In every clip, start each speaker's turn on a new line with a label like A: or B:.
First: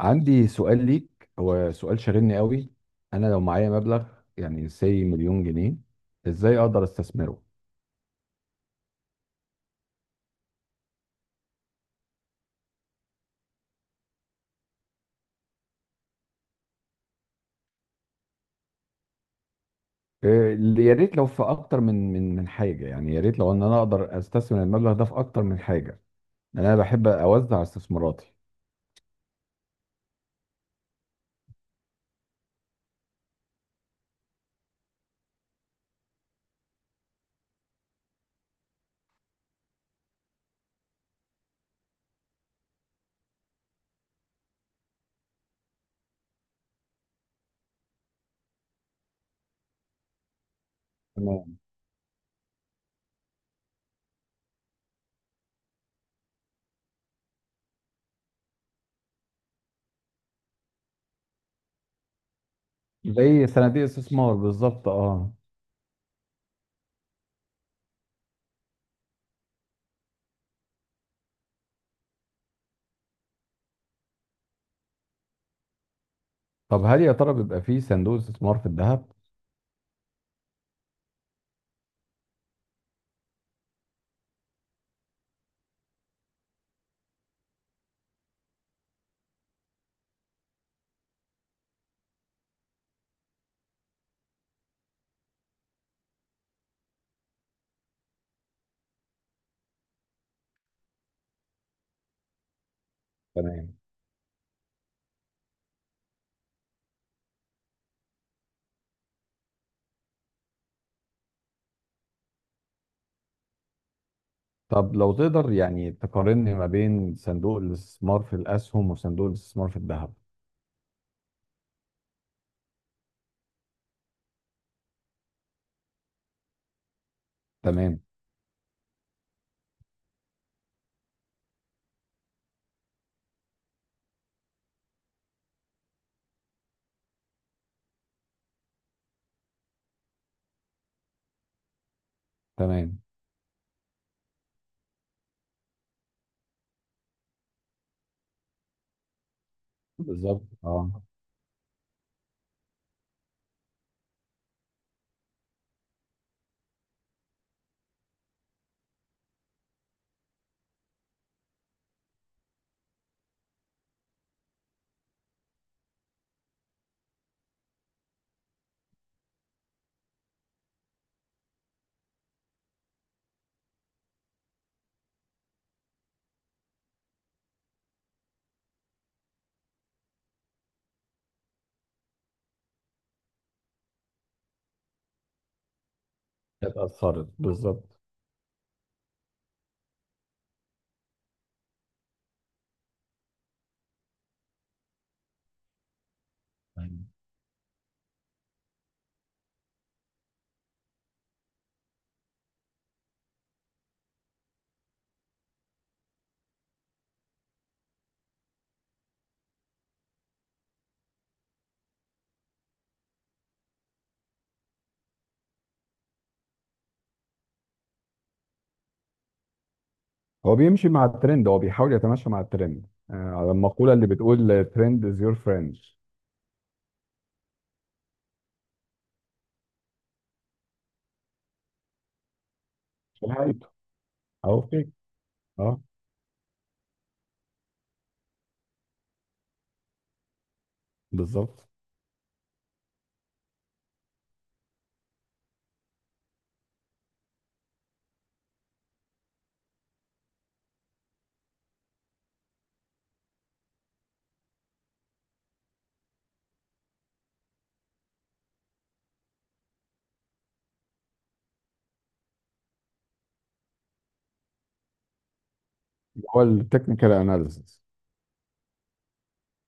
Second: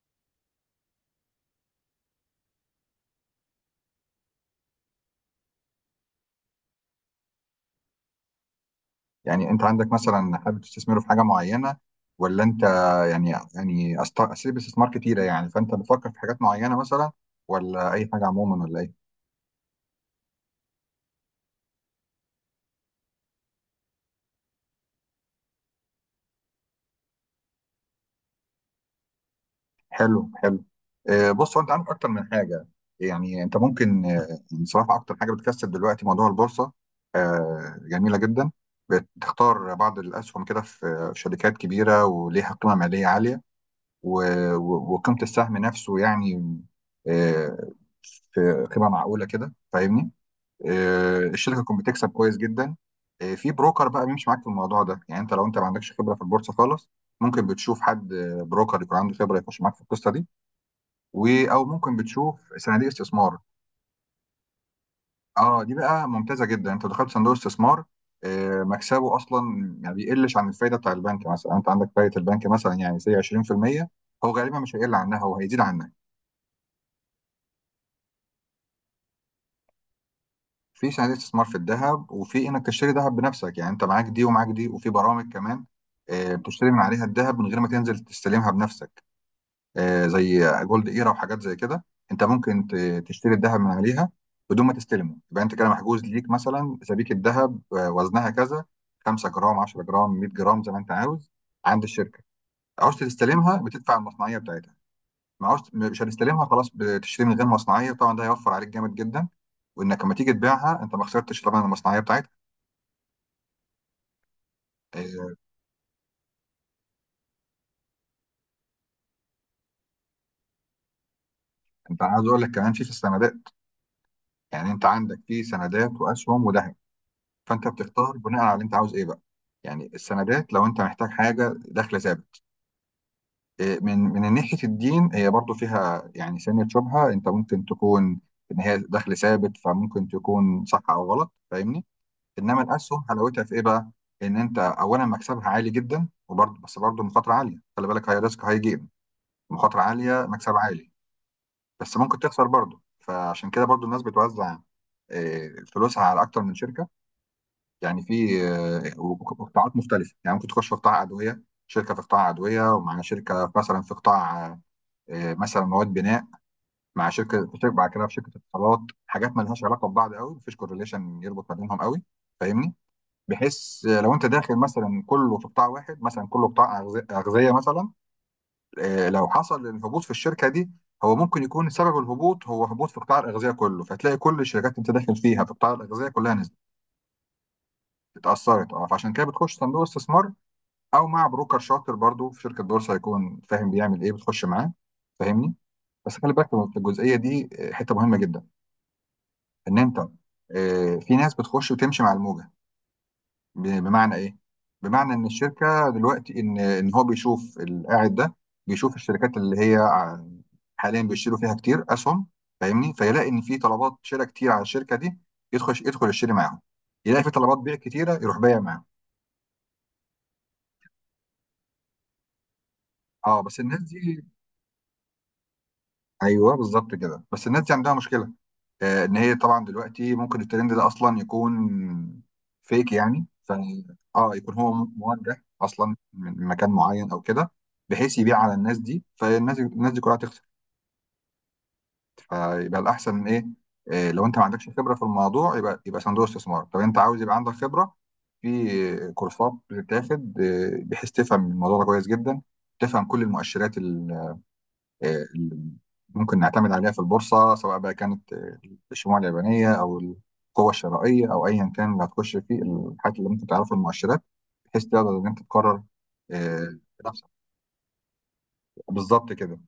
A: عندي سؤال ليك، هو سؤال شاغلني قوي. انا لو معايا مبلغ يعني سي مليون جنيه، ازاي اقدر استثمره؟
B: يعني انت عندك مثلا حابب تستثمره في حاجه معينه، ولا انت اساليب استثمار كتيره، يعني فانت بتفكر في حاجات معينه مثلا، ولا اي حاجه عموما ولا ايه؟
A: إيه، يا ريت لو في اكتر من حاجه، يعني يا ريت لو ان انا اقدر استثمر المبلغ ده في اكتر من حاجه. يعني انا بحب اوزع استثماراتي.
B: حلو حلو. بص، هو انت عندك اكتر من حاجه. يعني انت ممكن، بصراحه اكتر حاجه بتكسب دلوقتي موضوع البورصه، جميله جدا. بتختار بعض الاسهم كده في شركات كبيره وليها قيمه ماليه عاليه، وقيمه السهم نفسه يعني، آه، في قيمه معقوله كده، فاهمني؟
A: تمام.
B: الشركه تكون بتكسب كويس جدا. في بروكر بقى بيمشي معاك في الموضوع ده، يعني انت لو ما عندكش خبره في البورصه خالص، ممكن بتشوف حد، بروكر يكون عنده خبره يخش معاك في القصه دي، او ممكن بتشوف صناديق استثمار.
A: زي صناديق استثمار بالظبط، اه.
B: اه، دي بقى ممتازه جدا، انت دخلت صندوق استثمار، مكسبه اصلا. يعني بيقلش عن الفايده بتاع البنك، مثلا انت عندك فايده البنك مثلا يعني سي 20%، هو غالبا مش هيقل عنها، هو هيزيد عنها.
A: طب هل يا ترى بيبقى فيه صندوق استثمار في الذهب؟
B: في صناديق استثمار في الذهب، وفي انك تشتري ذهب بنفسك، يعني انت معاك دي ومعاك دي، وفي برامج كمان، بتشتري من عليها الذهب من غير ما تنزل تستلمها بنفسك، زي جولد ايرا وحاجات زي كده. انت ممكن ت- تشتري الذهب من عليها بدون ما تستلمه، يبقى انت كده محجوز ليك مثلا سبيكة ذهب، وزنها كذا، 5 جرام، 10 جرام، 100 جرام، زي ما انت عاوز، عند الشركة. عاوز تستلمها
A: تمام.
B: بتدفع المصنعية بتاعتها، معوش مش هتستلمها خلاص، بتشتري من غير مصنعيه، طبعا ده هيوفر عليك جامد جدا، وانك لما تيجي تبيعها انت ما خسرتش طبعا المصنعيه بتاعتها.
A: طب لو
B: آه،
A: تقدر يعني تقارن ما بين صندوق الاستثمار في الاسهم وصندوق الاستثمار في الذهب.
B: انت عايز اقول لك كمان في السندات، يعني انت عندك في سندات واسهم وذهب، فانت
A: تمام.
B: بتختار بناء على اللي انت عاوز ايه بقى. يعني السندات لو انت محتاج حاجه دخل ثابت، من ناحيه الدين، هي برضو فيها يعني سنه شبهه، انت ممكن تكون ان هي دخل ثابت، فممكن تكون صح او غلط، فاهمني؟ انما
A: تمام.
B: الاسهم حلاوتها في ايه بقى؟ ان انت اولا مكسبها عالي جدا، وبرضه بس برضه مخاطره عاليه، خلي بالك، هاي ريسك هاي جيم، مخاطره عاليه
A: بالظبط،
B: مكسب عالي،
A: اه.
B: بس ممكن تخسر برضه. فعشان كده برضه الناس بتوزع، آه، فلوسها على اكتر من شركه، يعني في، قطاعات مختلفه، يعني ممكن تخش في قطاع ادويه، شركه في قطاع ادويه، ومع شركه مثلا في قطاع، مثلا مواد بناء، مع شركه، في شركه بعد كده في شركه اتصالات، حاجات ما لهاش علاقه ببعض قوي، مفيش كورليشن يربط ما بينهم قوي، فاهمني؟ بحيث لو انت داخل مثلا كله في قطاع واحد، مثلا كله قطاع اغذيه مثلا، لو حصل الهبوط في الشركه دي، هو ممكن يكون سبب الهبوط هو هبوط في قطاع الاغذيه كله، فتلاقي كل الشركات انت داخل فيها في قطاع الاغذيه كلها نزلت،
A: كانت اثرت بالظبط.
B: اتاثرت. اه، فعشان كده بتخش صندوق استثمار، او مع بروكر شاطر برضو في شركه بورصه، هيكون فاهم بيعمل ايه، بتخش معاه، فاهمني؟ بس خلي بالك في
A: أيوة.
B: الجزئيه دي، حته مهمه جدا، ان انت، في ناس بتخش وتمشي مع الموجه. بمعنى ايه؟ بمعنى ان الشركه دلوقتي، ان هو بيشوف القاعد ده، بيشوف الشركات حاليا بيشتروا فيها كتير اسهم، فاهمني؟ فيلاقي ان في طلبات شراء كتير على الشركه دي، يدخل يشتري معاهم، يلاقي في طلبات بيع كتيره، يروح بايع معاهم.
A: هو بيمشي مع الترند، هو بيحاول يتماشى مع الترند،
B: اه،
A: على
B: بس الناس
A: المقولة اللي
B: دي،
A: بتقول ترند از يور فريند.
B: ايوه بالظبط كده، بس الناس دي عندها مشكله، ان هي طبعا دلوقتي ممكن الترند ده اصلا يكون فيك، يعني.
A: حقيقته.
B: اه، يكون
A: او
B: هو
A: فيك.
B: موجه
A: اه.
B: اصلا من مكان معين او كده، بحيث يبيع على الناس دي، فالناس دي كلها تخسر.
A: بالظبط.
B: فيبقى الاحسن ايه؟ لو انت ما عندكش خبره في الموضوع يبقى صندوق استثمار. طب انت عاوز يبقى عندك خبره، في كورسات بتتاخد، بحيث تفهم الموضوع ده كويس جدا، تفهم كل المؤشرات، اللي ممكن نعتمد عليها في البورصة، سواء بقى كانت، الشموع اليابانية أو القوة الشرائية أو أيا كان اللي هتخش فيه، الحاجات اللي ممكن تعرفها المؤشرات، بحيث تقدر إن أنت تقرر،
A: هو
B: آه،
A: التكنيكال
B: بنفسك.
A: اناليسيس.
B: بالظبط كده.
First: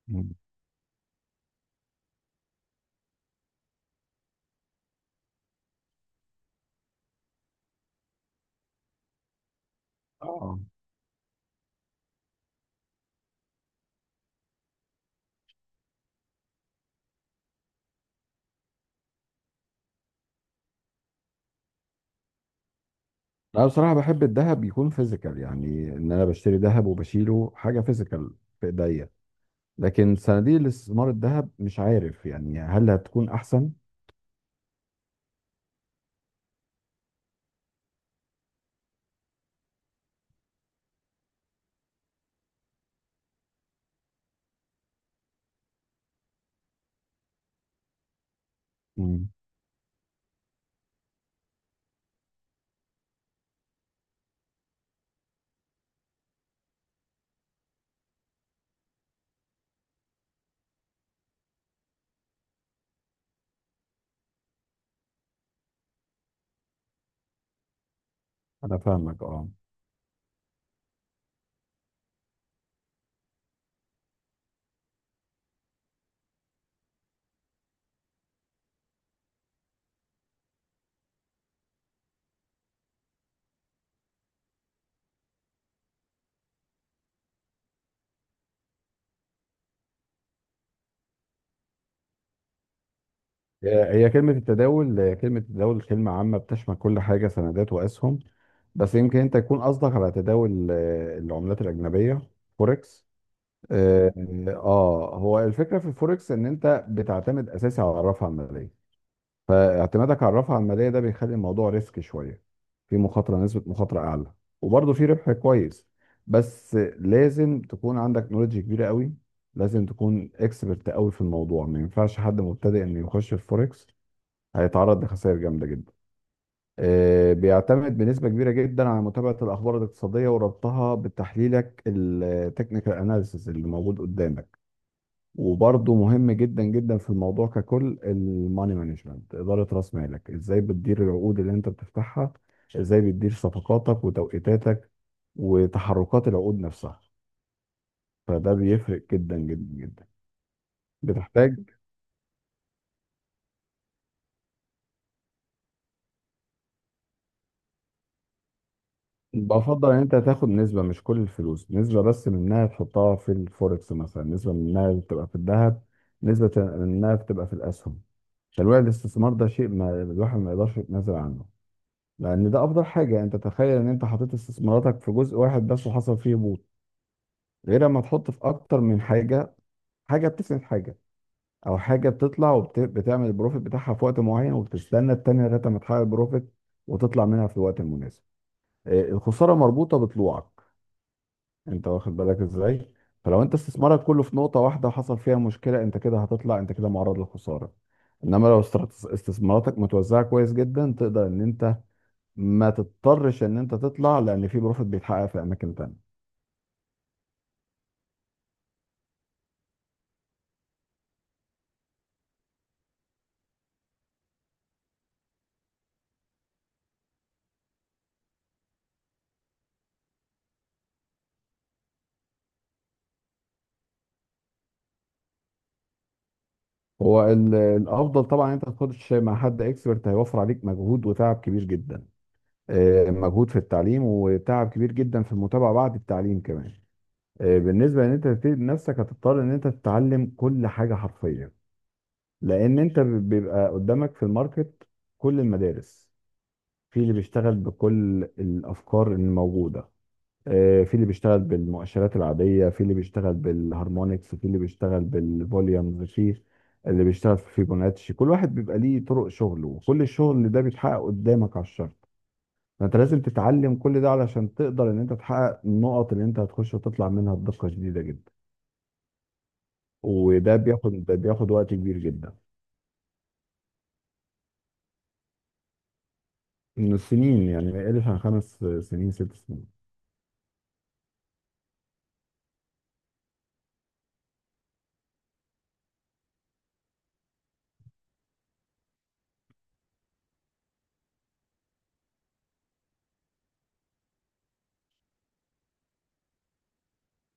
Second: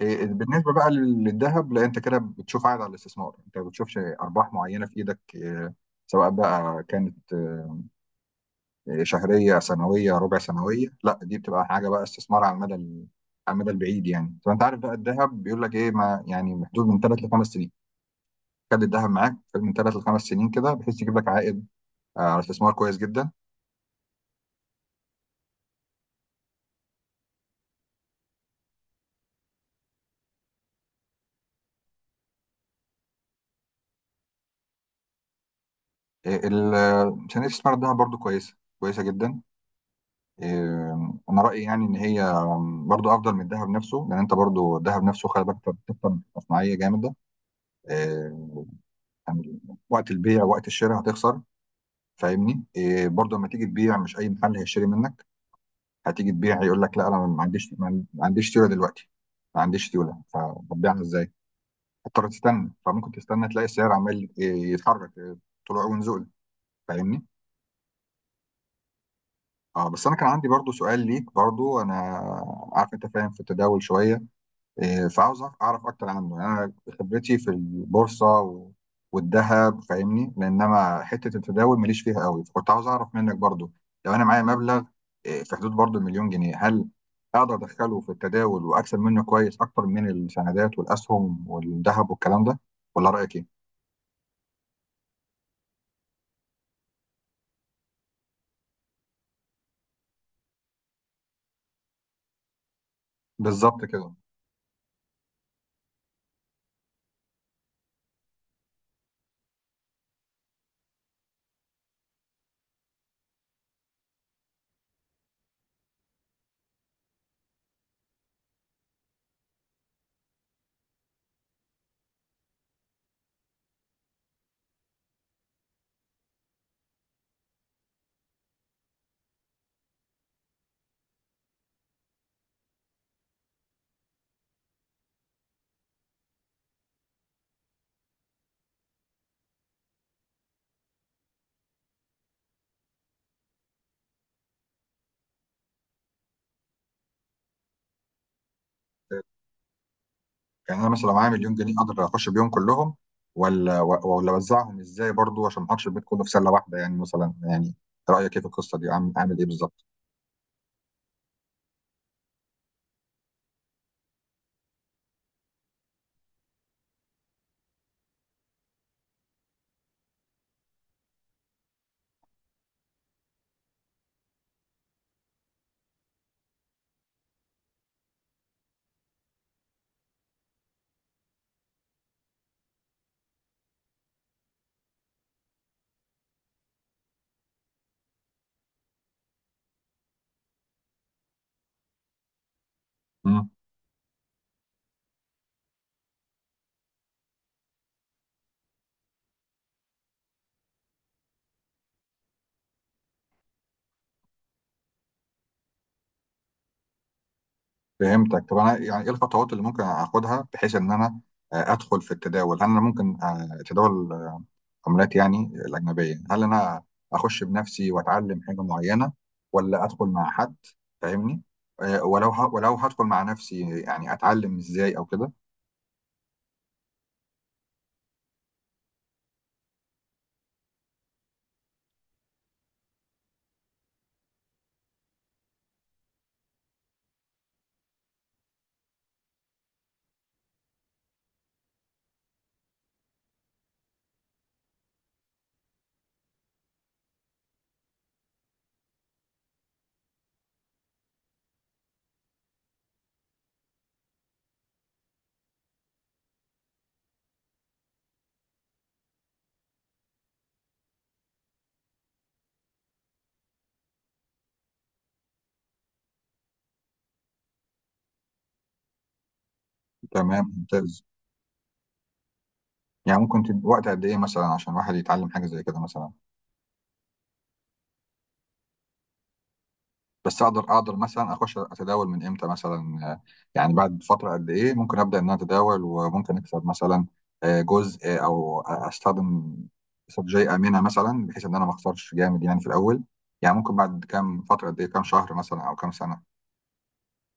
A: مم.
B: بالنسبة بقى للذهب، لا أنت كده بتشوف عائد على الاستثمار، أنت ما بتشوفش أرباح معينة في إيدك، سواء بقى كانت، شهريه سنويه ربع
A: اه.
B: سنويه، لا دي بتبقى حاجه بقى استثمار على المدى على المدى البعيد. يعني طب انت عارف بقى الذهب بيقول لك ايه، ما يعني محدود من ثلاث لخمس سنين، خد الذهب معاك، خد من ثلاث لخمس سنين كده، بحيث يجيب لك عائد، على استثمار كويس جدا.
A: انا بصراحة بحب الذهب يكون فيزيكال، يعني ان انا بشتري ذهب وبشيله حاجة فيزيكال في ايديا. لكن صناديق الاستثمار الذهب مش عارف يعني، هل هتكون احسن؟
B: صناديق استثمار الذهب برضو كويسه جدا، إيه، انا رايي يعني ان هي برضو افضل من الذهب نفسه، لان انت برضو الذهب نفسه خلي بالك انت بتكسب مصنعيه جامده، إيه،
A: مم.
B: يعني وقت البيع وقت الشراء هتخسر، فاهمني؟ برضه لما تيجي تبيع مش اي محل هيشتري منك، هتيجي تبيع يقول لك لا، انا ما عنديش سيوله دلوقتي، ما عنديش سيوله، فببيعها ازاي؟ هتضطر تستنى، فممكن تستنى تلاقي السعر عمال يتحرك، طلوع ونزول، فاهمني؟
A: انا فاهمك، اه.
B: اه، بس انا كان عندي برضه سؤال ليك، برضه انا عارف انت فاهم في التداول شويه، فعاوز اعرف اكتر عنه، يعني انا خبرتي في البورصه والذهب، فاهمني؟ لانما حته التداول ماليش فيها قوي، فكنت عاوز اعرف منك برضو، لو انا معايا مبلغ، في حدود برضو مليون جنيه، هل اقدر ادخله في التداول واكسب منه كويس اكتر من السندات والاسهم والذهب والكلام ده، ولا رايك ايه؟
A: هي كلمة التداول، كلمة التداول كلمة عامة بتشمل كل حاجة، سندات وأسهم. بس يمكن أنت يكون قصدك على تداول العملات الأجنبية، فوركس.
B: بالظبط
A: آه.
B: كده.
A: هو الفكرة في الفوركس إن أنت بتعتمد أساسي على الرافعة المالية. فاعتمادك على الرافعة المالية ده بيخلي الموضوع ريسك شوية. في مخاطرة، نسبة مخاطرة أعلى، وبرضه في ربح كويس. بس لازم تكون عندك نولج كبيرة قوي. لازم تكون اكسبرت قوي في الموضوع، ما ينفعش حد مبتدئ انه يخش في الفوركس، هيتعرض لخسائر جامدة جدا. بيعتمد بنسبة كبيرة جدا على متابعة الأخبار الاقتصادية وربطها بتحليلك التكنيكال أناليسيس اللي موجود قدامك. وبرضه مهم جدا جدا في الموضوع ككل، الماني مانجمنت، إدارة رأس مالك، إزاي بتدير العقود اللي أنت بتفتحها، إزاي بتدير صفقاتك وتوقيتاتك وتحركات العقود نفسها. فده بيفرق جدا جدا جدا.
B: يعني انا مثلا لو معايا مليون
A: بتحتاج.
B: جنيه اقدر اخش بيهم كلهم، ولا اوزعهم ازاي برضو عشان ما احطش البيت كله في سله واحده، يعني مثلا، يعني رايك ايه في القصه دي، عامل ايه بالظبط؟
A: بفضل ان انت تاخد نسبة، مش كل الفلوس، نسبة بس منها تحطها في الفوركس مثلا، نسبة منها تبقى في الذهب، نسبة منها تبقى في الاسهم. تنويع الاستثمار ده شيء ما الواحد ما يقدرش يتنازل عنه، لان ده افضل حاجة. انت تخيل ان انت حطيت استثماراتك في جزء واحد بس وحصل فيه هبوط، غير لما تحط في اكتر من حاجة، حاجة بتسند حاجة، او حاجة بتطلع وبتعمل البروفيت بتاعها في وقت معين، وبتستنى التانية لغاية ما تحقق البروفيت وتطلع منها في الوقت المناسب. الخسارة مربوطة بطلوعك، انت واخد بالك ازاي. فلو انت استثمارك كله في نقطة واحدة وحصل فيها مشكلة، انت كده هتطلع، انت كده معرض للخسارة. انما لو استثماراتك متوزعة كويس جدا، تقدر ان انت ما تضطرش ان انت تطلع، لان في بروفيت بيتحقق في اماكن تانية.
B: فهمتك. طب انا يعني ايه الخطوات اللي ممكن اخدها بحيث ان انا، ادخل في التداول، هل انا ممكن، اتداول عملات يعني الاجنبيه، هل انا اخش بنفسي واتعلم حاجه معينه، ولا ادخل مع حد، فاهمني؟ ولو هدخل مع نفسي، يعني اتعلم ازاي او كده.
A: هو الافضل طبعا انت تخش مع حد اكسبرت، هيوفر عليك مجهود وتعب كبير جدا. مجهود في التعليم وتعب كبير جدا في المتابعة بعد التعليم كمان. بالنسبة ان انت تبتدي بنفسك، هتضطر ان انت تتعلم كل حاجة حرفيا. لان انت بيبقى قدامك في الماركت كل المدارس، في اللي بيشتغل بكل الافكار الموجوده. في اللي بيشتغل بالمؤشرات العاديه، في اللي بيشتغل بالهارمونكس، في اللي بيشتغل بالفوليومز، في اللي بيشتغل في فيبوناتشي. كل واحد بيبقى ليه طرق شغله، وكل الشغل ده بيتحقق قدامك على الشرط. فانت لازم تتعلم كل ده علشان تقدر ان انت تحقق النقط اللي انت هتخش وتطلع منها بدقه شديده جدا.
B: تمام،
A: وده بياخد
B: ممتاز.
A: بياخد وقت كبير جدا.
B: يعني ممكن وقت قد ايه مثلا عشان واحد يتعلم حاجه زي كده مثلا؟
A: من السنين، يعني بقالي عن 5 سنين 6 سنين.
B: بس اقدر مثلا اخش اتداول من امتى مثلا، يعني بعد فتره قد ايه ممكن ابدا ان انا اتداول، وممكن اكسب مثلا، جزء، او استخدم استراتيجيه امنه مثلا، بحيث ان انا ما اخسرش جامد يعني في الاول. يعني ممكن بعد كام فتره، قد ايه، كام شهر مثلا او كام سنه؟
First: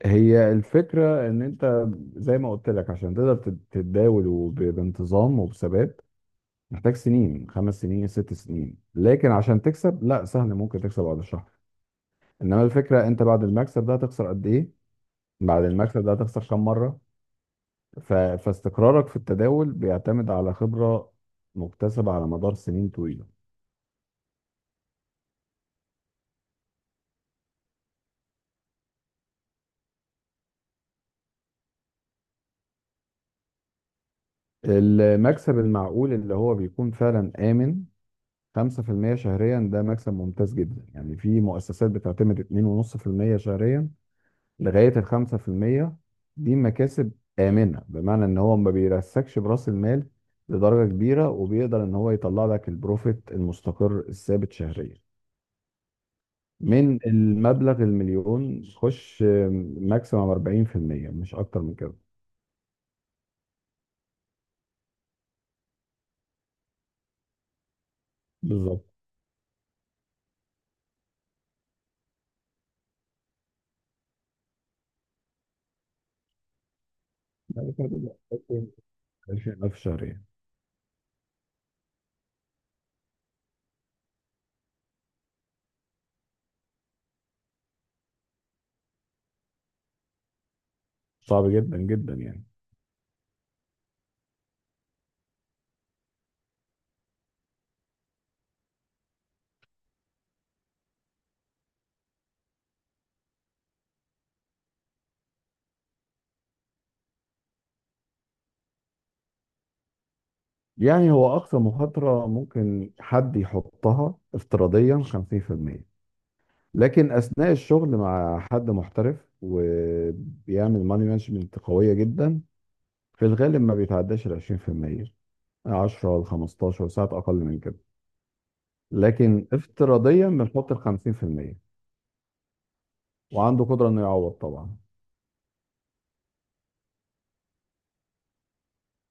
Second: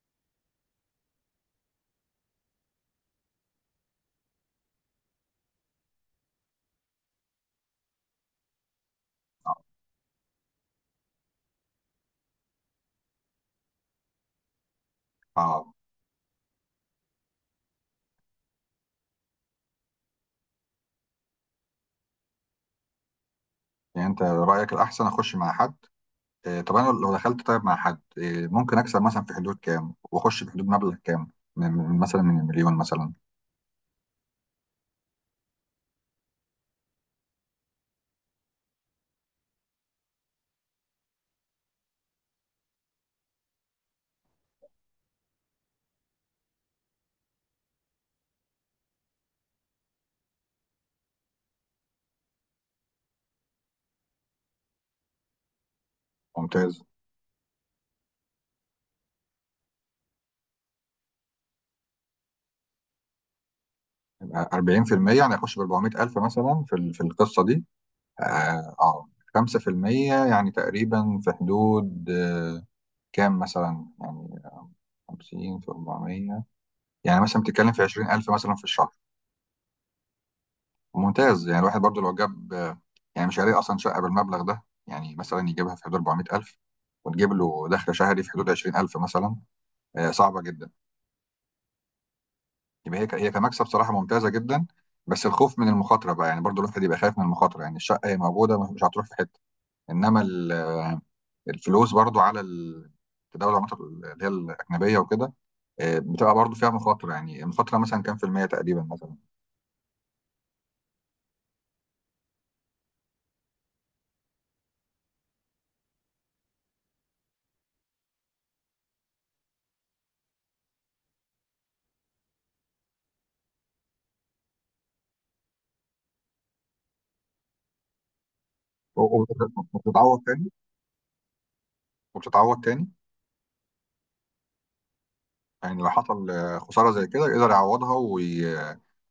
A: هي الفكرة ان انت، زي ما قلت لك، عشان تقدر تتداول بانتظام وبثبات، محتاج سنين، 5 سنين 6 سنين. لكن عشان
B: اه.
A: تكسب، لا، سهل، ممكن تكسب بعد شهر. انما الفكرة، انت بعد المكسب ده هتخسر قد ايه، بعد
B: آه،
A: المكسب ده هتخسر كم مرة. فاستقرارك في التداول بيعتمد على خبرة مكتسبة على مدار سنين طويلة.
B: يعني انت رايك الاحسن اخش مع حد، طب انا لو دخلت طيب مع حد، ممكن اكسب مثلا في حدود كام، واخش في حدود مبلغ كام، مثلا من مليون مثلا؟
A: المكسب المعقول اللي هو بيكون فعلا آمن، 5% شهريا، ده مكسب ممتاز جدا. يعني في مؤسسات بتعتمد 2.5% شهريا لغاية ال 5%. دي مكاسب آمنة، بمعنى إن هو ما بيرسكش برأس المال لدرجة كبيرة، وبيقدر إن هو يطلع لك البروفيت المستقر الثابت شهريا.
B: ممتاز.
A: من المبلغ المليون، خش ماكسيمم 40%، مش أكتر من كده.
B: 40%، يعني اخش ب 400,000 مثلا في القصه دي. اه،
A: بالظبط.
B: آه. 5%، يعني تقريبا في حدود، كام مثلا يعني؟ 50 في 400، يعني مثلا بتتكلم
A: يعني
B: في
A: كده،
B: 20,000 مثلا في الشهر.
A: 20000 شهريا.
B: ممتاز. يعني الواحد برضو لو جاب، يعني مش هيلاقي اصلا شقه بالمبلغ ده، يعني مثلا يجيبها في حدود 400,000، وتجيب له دخل شهري في حدود 20,000 مثلا، صعبه جدا.
A: صعب جدا جدا يعني.
B: يبقى هي هي كمكسب صراحه ممتازه جدا، بس الخوف من المخاطره بقى، يعني برضو الواحد يبقى خايف من المخاطره، يعني الشقه هي موجوده مش هتروح في حته، انما الفلوس برضو على التداول، العملات اللي هي الاجنبيه وكده، بتبقى برضو فيها مخاطره، يعني المخاطره مثلا كام في المية تقريبا مثلا؟
A: يعني هو أقصى مخاطرة ممكن حد يحطها افتراضيا 50%. لكن أثناء الشغل مع حد محترف وبيعمل ماني مانجمنت قوية جدا، في الغالب ما بيتعداش ال 20%، 10 ل 15 ساعات أقل من كده.
B: و- و-
A: لكن
B: وبتتعوض
A: افتراضيا
B: تاني؟
A: بنحط ال 50%.
B: وبتتعوض تاني.
A: وعنده قدرة إنه يعوض طبعا.
B: يعني لو حصل، خساره زي كده يقدر يعوضها، وي-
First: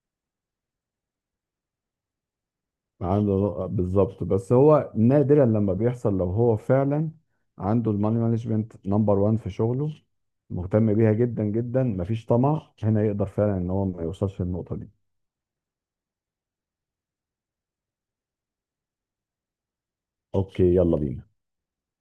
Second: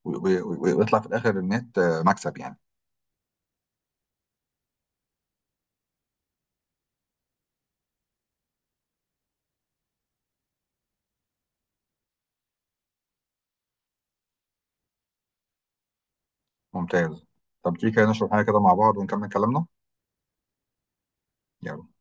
B: وي- وي- ويطلع في الاخر النت، مكسب يعني؟
A: عنده بالظبط. بس هو نادرا لما بيحصل، لو هو فعلا عنده الماني مانجمنت نمبر وان في شغله، مهتم بيها جدا جدا، مفيش طمع، هنا يقدر فعلا ان هو ما يوصلش للنقطة دي.
B: ممتاز. طب تيجي كده نشرب حاجه كده مع بعض ونكمل كلامنا؟
A: اوكي، يلا بينا.
B: يلا.